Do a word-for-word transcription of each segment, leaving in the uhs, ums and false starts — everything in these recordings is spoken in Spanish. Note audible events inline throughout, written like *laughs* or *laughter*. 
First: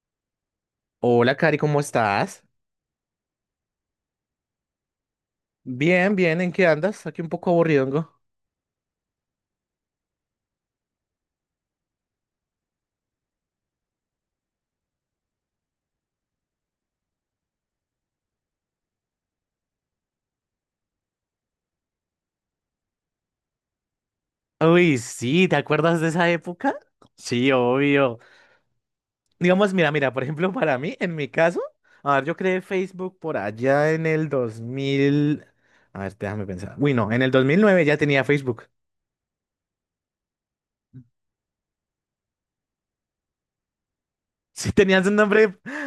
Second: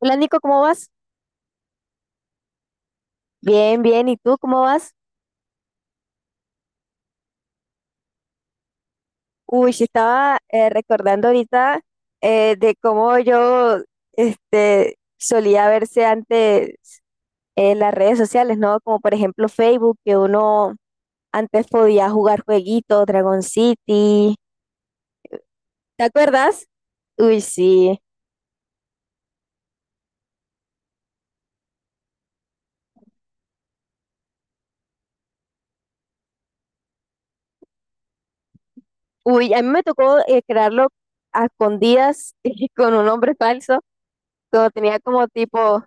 Hola, Nico, ¿cómo vas? Hola, Cari, ¿cómo estás? Bien, bien. ¿Y tú cómo vas? Bien, bien, ¿en qué andas? Aquí un poco aburrido. Uy, sí, estaba eh, recordando ahorita eh, de cómo yo este, solía verse antes en las redes sociales, ¿no? Como por ejemplo Facebook, que uno antes podía jugar jueguitos, Dragon City. Uy, sí, ¿te acuerdas ¿Te de esa acuerdas? época? Uy, Sí, sí. obvio. Digamos, mira, mira, por ejemplo, *laughs* para mí, en mi caso, a ver, yo creé Facebook por allá en el dos mil. A ver, déjame pensar. Uy, no, en el dos mil nueve ya tenía Facebook. Uy, a mí me tocó eh, crearlo a escondidas *laughs* con un nombre falso, *laughs* cuando ¿Sí tenía tenías un como nombre? tipo.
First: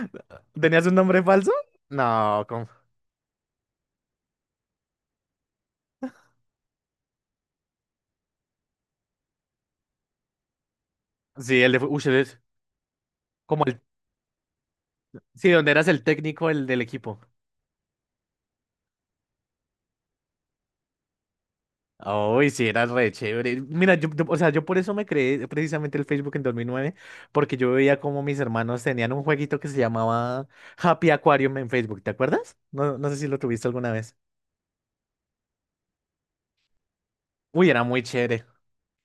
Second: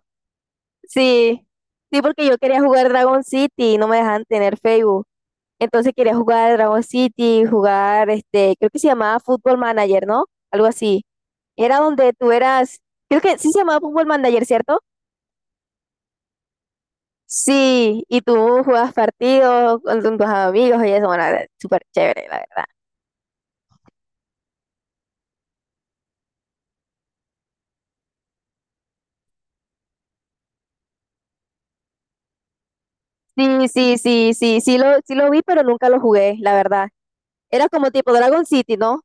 ¿Tenías un nombre Sí, falso? sí, porque yo No, quería como. jugar Dragon City y no me dejaban tener Facebook. Entonces quería jugar Dragon City, jugar, este, creo que se llamaba Football Manager, ¿no? Algo así. Sí, el Era de... Uy, donde tú eres eras, creo que sí se como llamaba el... Football Manager, ¿cierto? Sí, donde eras el técnico, el del equipo. Sí, y tú jugabas partidos con con tus amigos y eso, bueno, era súper chévere, la Uy, verdad. sí, era re chévere. Mira, yo, yo- o sea, yo por eso me creé precisamente el Facebook en dos mil nueve, porque yo veía como mis hermanos tenían un jueguito que se llamaba Happy Aquarium en Facebook, ¿te acuerdas? No, no sé si lo Sí, tuviste alguna sí, vez. sí, sí, sí lo, sí lo vi, pero nunca lo jugué, la verdad. Era Uy, era como muy tipo chévere. Dragon City, ¿no?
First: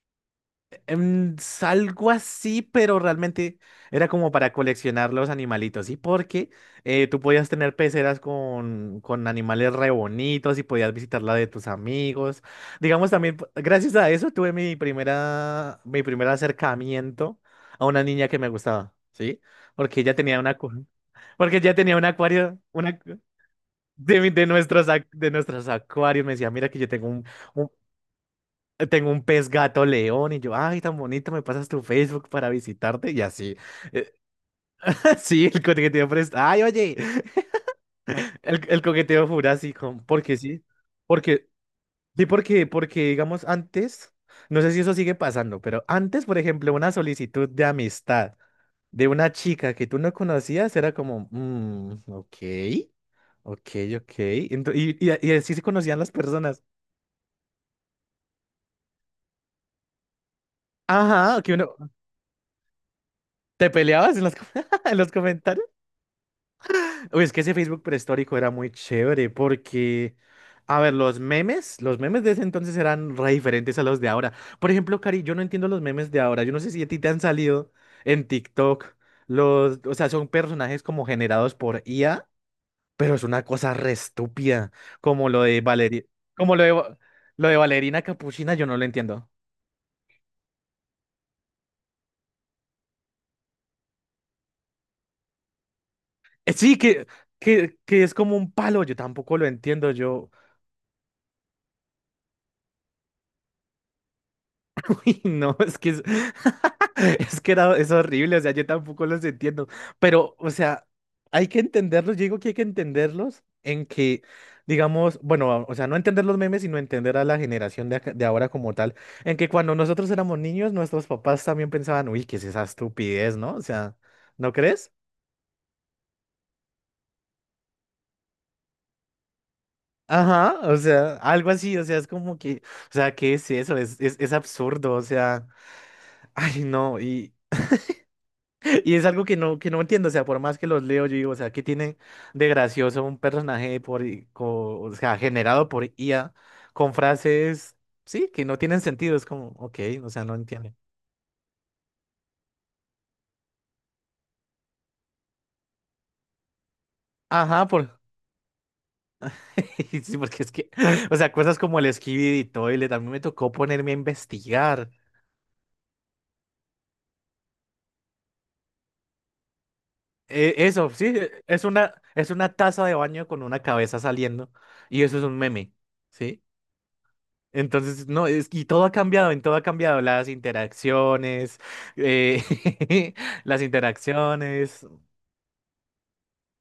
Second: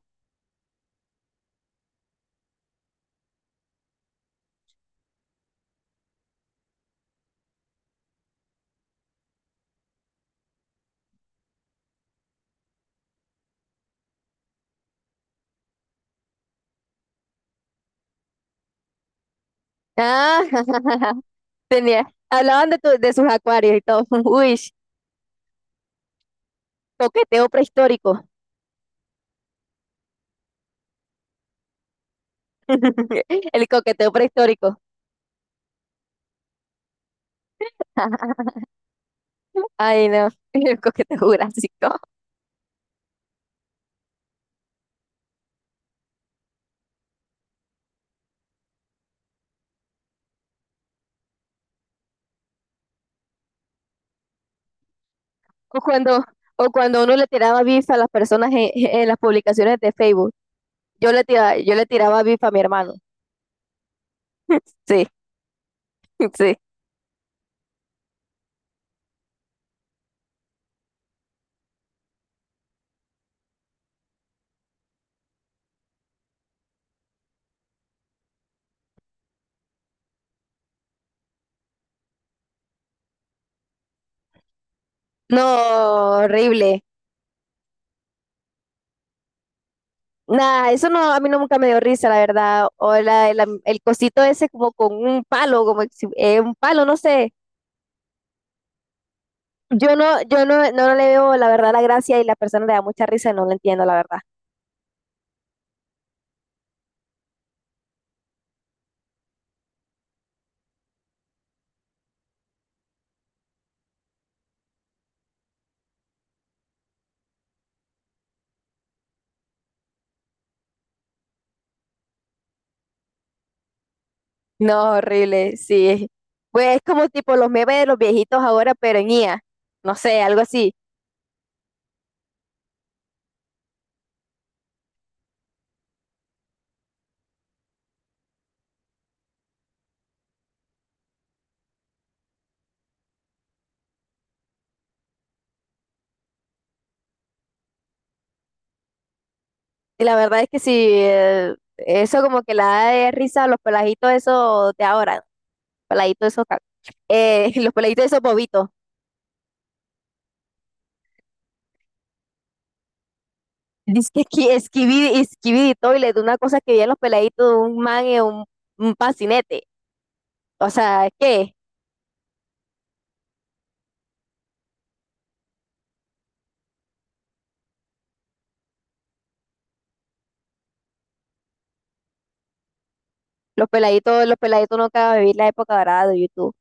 Em, Algo así, pero realmente era como para coleccionar los animalitos, ¿sí? Porque eh, tú podías tener peceras con, con animales re bonitos y podías visitar la de tus amigos. Digamos también, p- gracias a eso tuve mi primera, mi primer acercamiento a una niña que me gustaba, ¿sí? Porque ella tenía Ah, una, acu- *laughs* porque ella tenía un tenía, acuario, hablaban de, tu- una, de sus acuarios y todo. de, *laughs* mi- de Uy, nuestros, ac- de nuestros acuarios. Me decía, mira que yo tengo un, coqueteo prehistórico. tengo un pez gato león y yo, ay, tan bonito, me pasas tu Facebook para visitarte y *laughs* así. El coqueteo Eh, prehistórico. *laughs* sí, el coqueteo fres- ay, oye, *laughs* el, el coqueteo jurásico, Ay, no. porque *laughs* sí, El coqueteo porque, jurásico. sí, porque, porque digamos antes, no sé si eso sigue pasando, pero antes, por ejemplo, una solicitud de amistad de una chica que tú no conocías era como, "Mm, ok, ok, ok." Ento- y, y, y así se O conocían las cuando, personas. o cuando uno le tiraba bif a las personas en, *laughs* en las publicaciones de Facebook. Yo le Ajá, que tiraba, uno, yo le tiraba bif a mi hermano. ¿te peleabas en los, com- *laughs* en los *laughs* comentarios? Sí, sí. Uy, es que ese Facebook prehistórico era muy chévere porque, a ver, los memes, los memes de ese entonces eran re diferentes a los de ahora. Por ejemplo, Cari, yo no entiendo los memes de ahora. Yo no sé si a ti te han salido en TikTok los, o sea, son personajes como generados por I A, pero es una cosa re estúpida, como lo No, de Valeria, como lo de, horrible. Va- lo de Valerina Capuchina, yo no lo entiendo. Nada, eso no, a mí no nunca me dio risa, la verdad. O la, la- el cosito ese como con un palo, como si- eh, Eh, un Sí, palo, no que, sé. que, que es como un palo, yo tampoco lo entiendo, Yo no, yo. yo no, no le veo la verdad la gracia y la persona le da mucha risa y no lo entiendo, la verdad. *laughs* Y no, es que es, *laughs* es que era, es horrible, o sea, yo tampoco los entiendo, pero, o sea, hay que entenderlos, yo digo que hay que entenderlos en que, digamos, bueno, o sea, no entender los memes, sino entender a la generación de, acá- de ahora como tal, en que cuando nosotros éramos niños, nuestros papás también pensaban, uy, ¿qué es esa estupidez, no? O sea, ¿no crees? No, horrible, sí. Pues es como tipo los memes de los viejitos ahora, pero en I A. No sé, algo Ajá, así. o sea, algo así, o sea, es como que, o sea, ¿qué es eso? Es, es, es absurdo, o sea, *laughs* ay, no, y es algo que no, que no, entiendo, o sea, por más que los leo, yo digo, o sea, ¿qué tiene de gracioso un personaje por, i- co- o sea, generado por I A con frases, sí, que no tienen sentido? Es como, ok, Y o la sea, no verdad es que sí, entiendo. eh, eso como que la da de risa a los peladitos esos de ahora. Peladitos esos, ca- eh, *laughs* Ajá, los por... peladitos esos bobitos. *laughs* sí, porque es que, *laughs* o sea, cosas como el Skibidi y Toilet, a mí me tocó ponerme a Dice que esqui- investigar. esquividi, esquividi toilet, una cosa que vi en los peladitos, un man y un, un patinete. Eh, O Eso, sí, sea, eh, ¿qué? es una, es una taza de baño con una cabeza saliendo y eso es un meme, ¿sí? Entonces, no, es, y todo ha cambiado, en todo ha cambiado, las interacciones, eh, *laughs* las Los peladitos, los peladitos interacciones nunca van a vivir la época dorada de YouTube.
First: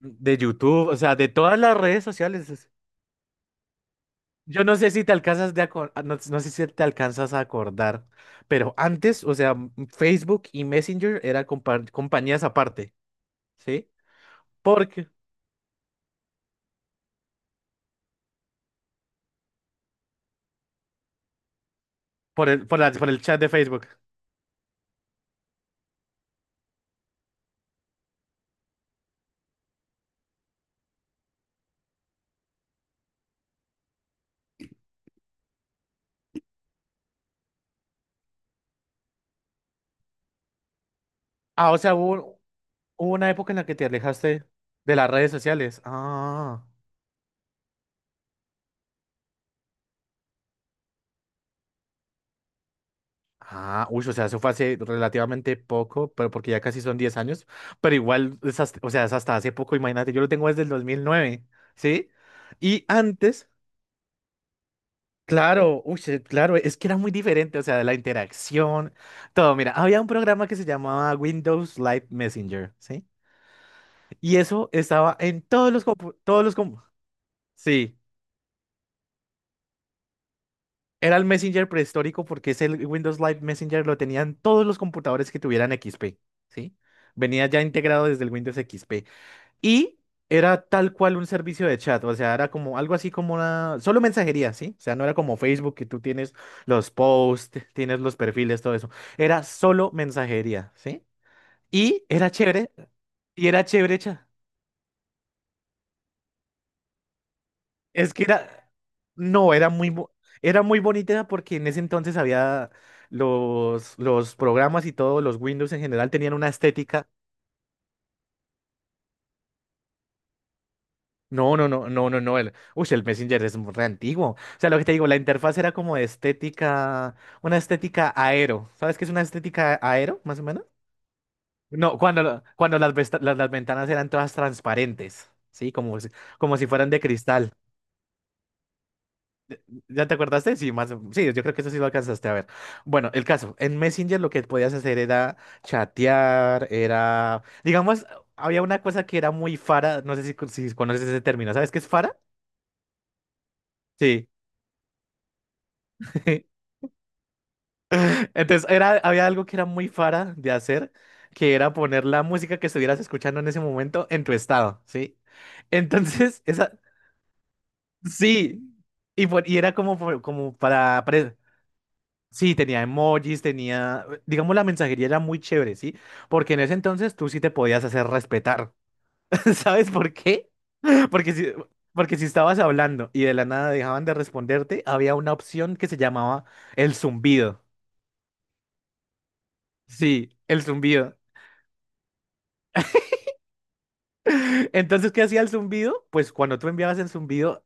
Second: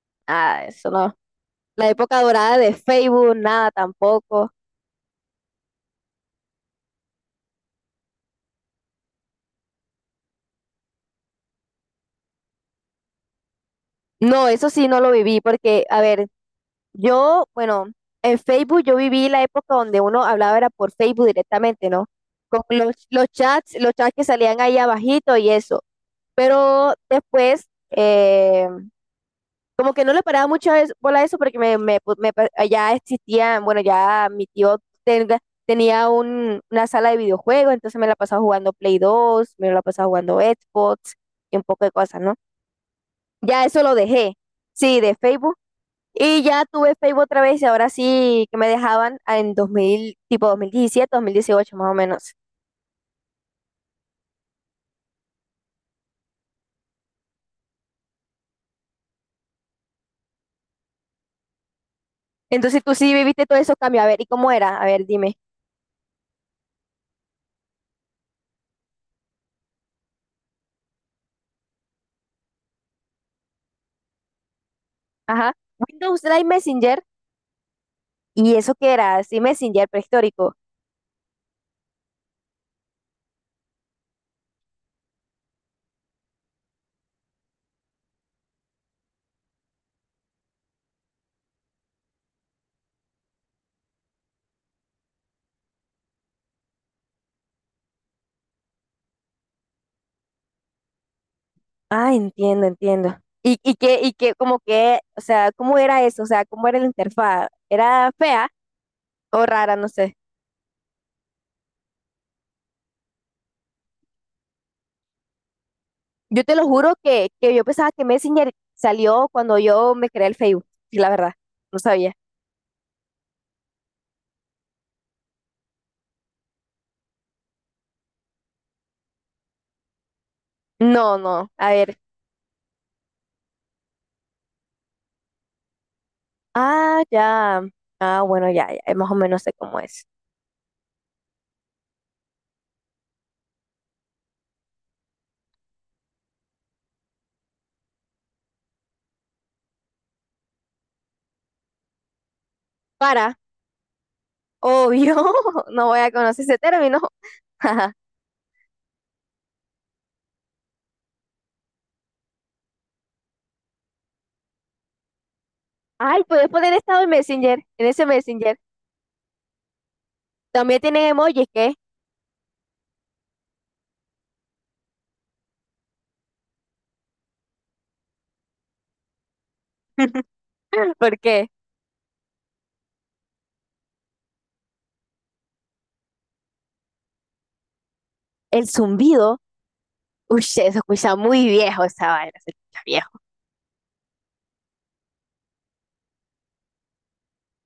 de Ah, YouTube, eso o no. sea, de todas las La redes época sociales. dorada es- de Facebook, nada tampoco. Yo no sé si te alcanzas de acor- ah, no, no sé si te alcanzas a acordar, pero antes, o sea, m- Facebook y Messenger eran compa- compañías aparte, ¿sí? No, eso sí no Porque, lo viví, porque, a ver, yo, bueno, en Facebook yo viví la época donde uno hablaba era por Facebook directamente, ¿no? por Con el, por la- los, por el los chat de chats, Facebook. los chats que salían ahí abajito y eso. Pero después, eh, como que no le paraba mucho a eso- bola a eso, porque me, me, pu- me pa- ya existía, bueno, ya mi tío tenga- tenía un, una sala de videojuegos, entonces me la pasaba jugando Play dos, me la pasaba jugando Xbox y un Ah, o poco de sea, cosas, ¿no? hubo, hubo una época en Ya la que eso te lo dejé. alejaste de Sí, las de redes Facebook. sociales. Y Ah. ya tuve Facebook otra vez y ahora sí que me dejaban en dos mil tipo dos dos mil diecisiete, dos mil dieciocho más o menos. Ah, uy, o sea, eso fue hace relativamente poco, pero porque ya casi son diez años, pero igual, es hasta- o sea, es hasta hace poco, imagínate, yo lo tengo desde el dos mil nueve, ¿sí? Entonces Y tú sí viviste antes, todos esos cambios. A ver, ¿y cómo era? A ver, dime. claro, uy, sí, claro, es que era muy diferente, o sea, de la interacción, todo, mira, había un programa que se llamaba Windows Live Messenger, ¿sí? Y eso estaba en Ajá. todos los, compu- Windows Live todos los, com- Messenger. sí. ¿Y eso qué era? Sí, Messenger prehistórico. Era el Messenger prehistórico porque ese Windows Live Messenger lo tenían todos los computadores que tuvieran equis pe, ¿sí? Venía ya integrado desde el Windows equis pe. Y era tal cual un servicio de chat, o sea, era como algo así como una... Solo mensajería, ¿sí? O sea, no era como Facebook que tú tienes los posts, tienes los perfiles, todo eso. Era solo mensajería, ¿sí? Y Ah, era entiendo, chévere, entiendo. y ¿Y, era y chévere, qué, y cha- qué, como que, o sea, cómo era eso? O sea, ¿cómo era la interfaz? ¿Era Es que fea era, o no, era rara? No muy, bo- sé. era muy bonita porque en ese entonces había los, los programas y todo los Windows en general tenían Yo una te lo juro estética. que, que yo pensaba que Messenger salió cuando yo me creé el Facebook. Y la verdad, No, no, no no, no, sabía. no, no. El, uy, el Messenger es re antiguo. O sea, lo que te digo, la interfaz era como de estética, una estética aero. ¿Sabes qué es una estética aero, más o menos? No, no. A ver. No, cuando, la- cuando las, vesta- las, las ventanas eran todas transparentes, ¿sí? Como si, como si fueran de Ah, cristal. ya. Ah, bueno, ya, ya, eh, más o menos sé cómo es. ¿Ya te acordaste? Sí, más, sí, yo creo que eso sí lo alcanzaste a ver. Bueno, el caso, en Messenger lo que podías hacer era chatear, era, digamos, había una cosa que era muy fara, no sé si, con- si conoces ese término, ¿sabes qué es fara? Para, Sí. obvio, *laughs* no voy a conocer ese *laughs* término. *laughs* Entonces, era, había algo que era muy fara de hacer, que era poner la música que estuvieras escuchando en ese momento en tu estado, ¿sí? Ay, Entonces, *laughs* puedes poner esa, estado en Messenger, en ese Messenger. sí, y, por- y era como, por- como También tienen para, emojis, ¿qué? sí, tenía emojis, tenía, digamos, la mensajería era muy chévere, ¿sí? Porque en ese entonces tú sí te podías hacer respetar. *laughs* ¿Sabes por qué? *laughs* *laughs* ¿Por Porque qué? si, porque si estabas hablando y de la nada dejaban de responderte, había una opción que se llamaba el zumbido. El zumbido, Sí, uy, el se escucha zumbido. muy viejo esa vaina, se escucha viejo. *laughs* Entonces, ¿qué hacía el zumbido? Pues cuando tú enviabas el zumbido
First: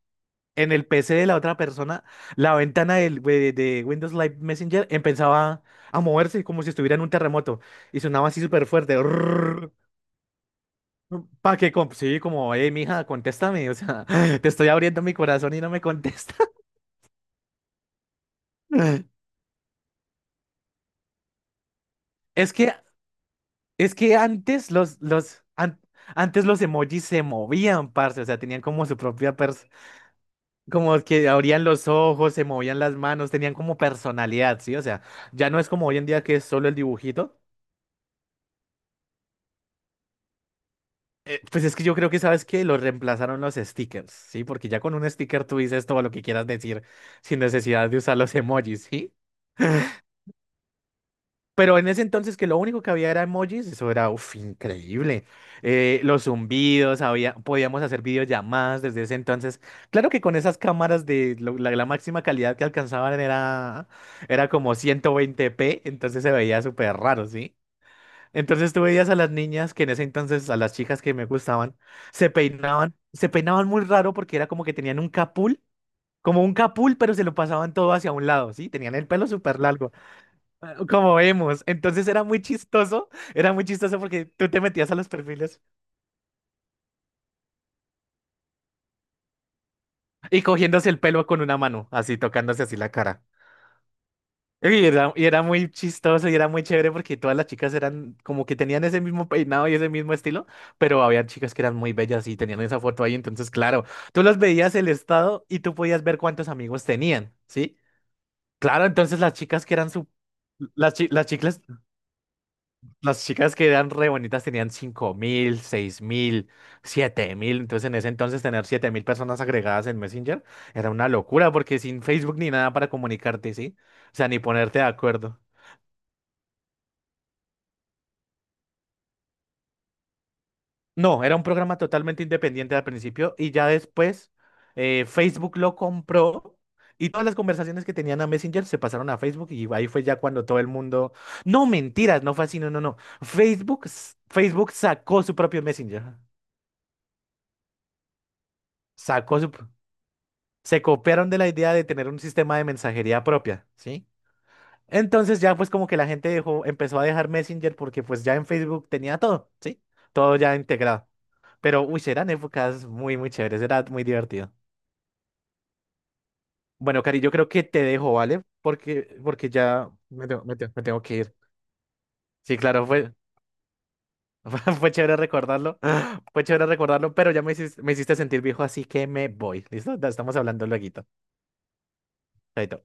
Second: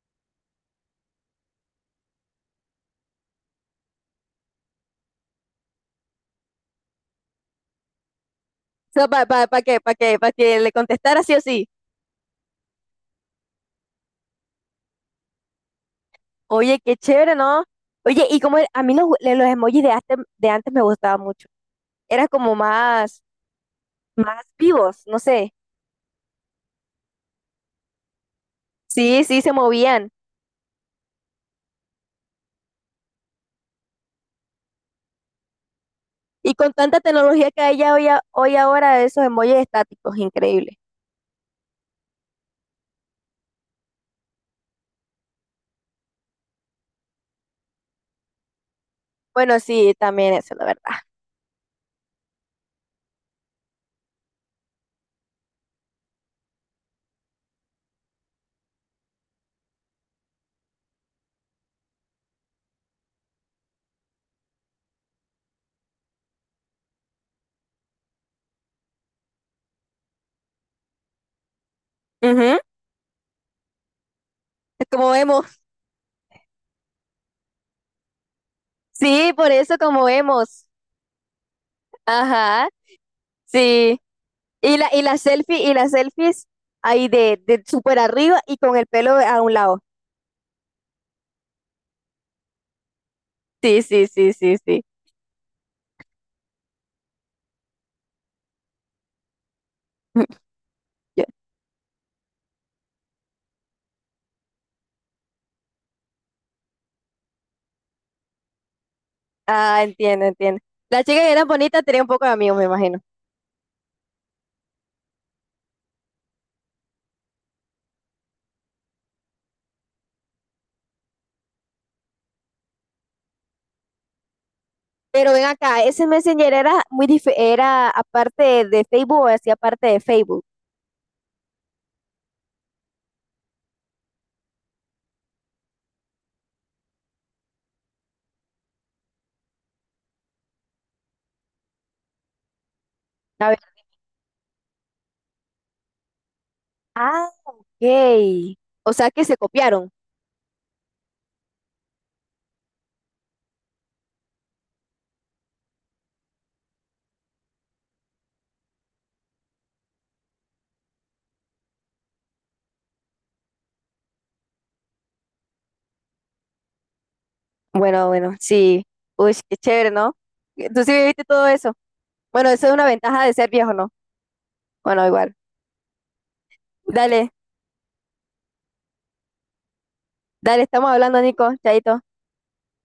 en el pe ce de la otra persona, la ventana del- de, de Windows Live Messenger empezaba a moverse como si estuviera en un terremoto y sonaba así súper fuerte. ¿Para pa, pa pa qué? *laughs* ¿Para qué? ¿Para que le contestara sí o Pa' sí? que, com- sí, como, eh, mija, contéstame, o sea, *laughs* te estoy abriendo mi corazón y no me contesta. Oye, qué chévere, ¿no? Oye, y como el- a mí los, *laughs* los emojis de antes, de antes me gustaban mucho. Eran Es como que, más, es que más antes los, vivos, no los, sé. an- antes los emojis se movían, parce, o sea, tenían como su Sí, propia sí, se pers, movían. como que abrían los ojos, se movían las manos, tenían como personalidad, ¿sí? O sea, ya no es como hoy en día que es Y solo con el tanta dibujito. tecnología que hay ya hoy, a- hoy ahora, esos emojis estáticos, increíble. Eh, pues es que yo creo que, ¿sabes que los reemplazaron los stickers, ¿sí? Porque ya con un sticker tú dices todo lo que quieras decir sin necesidad de usar los emojis, ¿sí? Bueno, *laughs* sí, también eso, la verdad. Pero en ese entonces que lo único que había era emojis, eso era uf, increíble. Eh, los zumbidos, había, podíamos hacer videollamadas desde ese entonces. Claro que con esas cámaras de lo- la, la máxima calidad que alcanzaban era, era como ciento veinte p, entonces se veía súper raro, ¿sí? Entonces tú veías a las niñas que en ese entonces, a las chicas que me gustaban, se Ujú. peinaban, se peinaban muy raro porque era como que Es tenían un como vemos. capul, como un capul, pero se lo pasaban todo hacia un lado, ¿sí? Tenían el pelo Sí, por súper eso largo. como vemos. Ah, como vemos. Entonces era muy Ajá, chistoso, era muy chistoso sí. porque tú te Y la, metías a y los la perfiles selfie, y las selfies ahí de, de súper arriba y con el pelo a un lado. y cogiéndose el pelo con una mano, así tocándose así la cara. Sí, sí, sí, sí, sí. Y era, y era muy chistoso y era muy chévere porque todas las chicas eran como que tenían ese mismo peinado y ese mismo *laughs* estilo, pero Ya. había chicas que eran muy bellas y tenían esa foto ahí. Entonces, claro, tú los veías el estado y tú podías ver cuántos amigos tenían, ¿sí? Claro, entonces las chicas que Ah, eran su... entiendo, entiendo. Las, Las chi- chicas las que eran chicas, bonitas tenían un poco de amigos, me imagino. Las chicas que eran re bonitas tenían cinco mil, seis mil, siete mil. Entonces, en ese entonces, tener siete mil personas agregadas en Messenger era una locura, porque sin Facebook ni nada para comunicarte, ¿sí? O sea, ni ponerte de Pero acuerdo. ven acá, ese Messenger era muy dif- era aparte de Facebook o hacía parte de Facebook. No, era un programa totalmente independiente al principio y ya después eh, Facebook lo compró y todas las conversaciones que tenían a Messenger se pasaron a Facebook y ahí fue ya cuando todo el mundo. No, mentiras, no fue así, no, no, no. A ver, Facebook, s- Facebook sacó su propio Messenger. ah, ok. O sea que se Sacó su. copiaron. Se copiaron de la idea de tener un sistema de mensajería propia, ¿sí? Entonces ya pues como que la gente dejó, empezó a dejar Messenger porque pues ya en Facebook tenía todo, ¿sí? Todo ya integrado. Pero, uy, eran épocas muy, muy chéveres, era muy divertido. Bueno, Cari, yo creo que te Bueno, dejo, bueno, ¿vale? sí. Porque, Uy, porque qué chévere, ya ¿no? me tengo, me tengo- me Tú sí tengo que viviste ir. todo eso. Bueno, Sí, eso es una claro, fue, ventaja de ser viejo, ¿no? *laughs* fue Bueno, chévere igual. recordarlo, *laughs* fue chévere recordarlo, Dale, pero ya me hiciste, me hiciste sentir viejo, así que me voy. ¿Listo? Estamos dale, hablando luego. estamos hablando, Nico. Chaito. Chaito.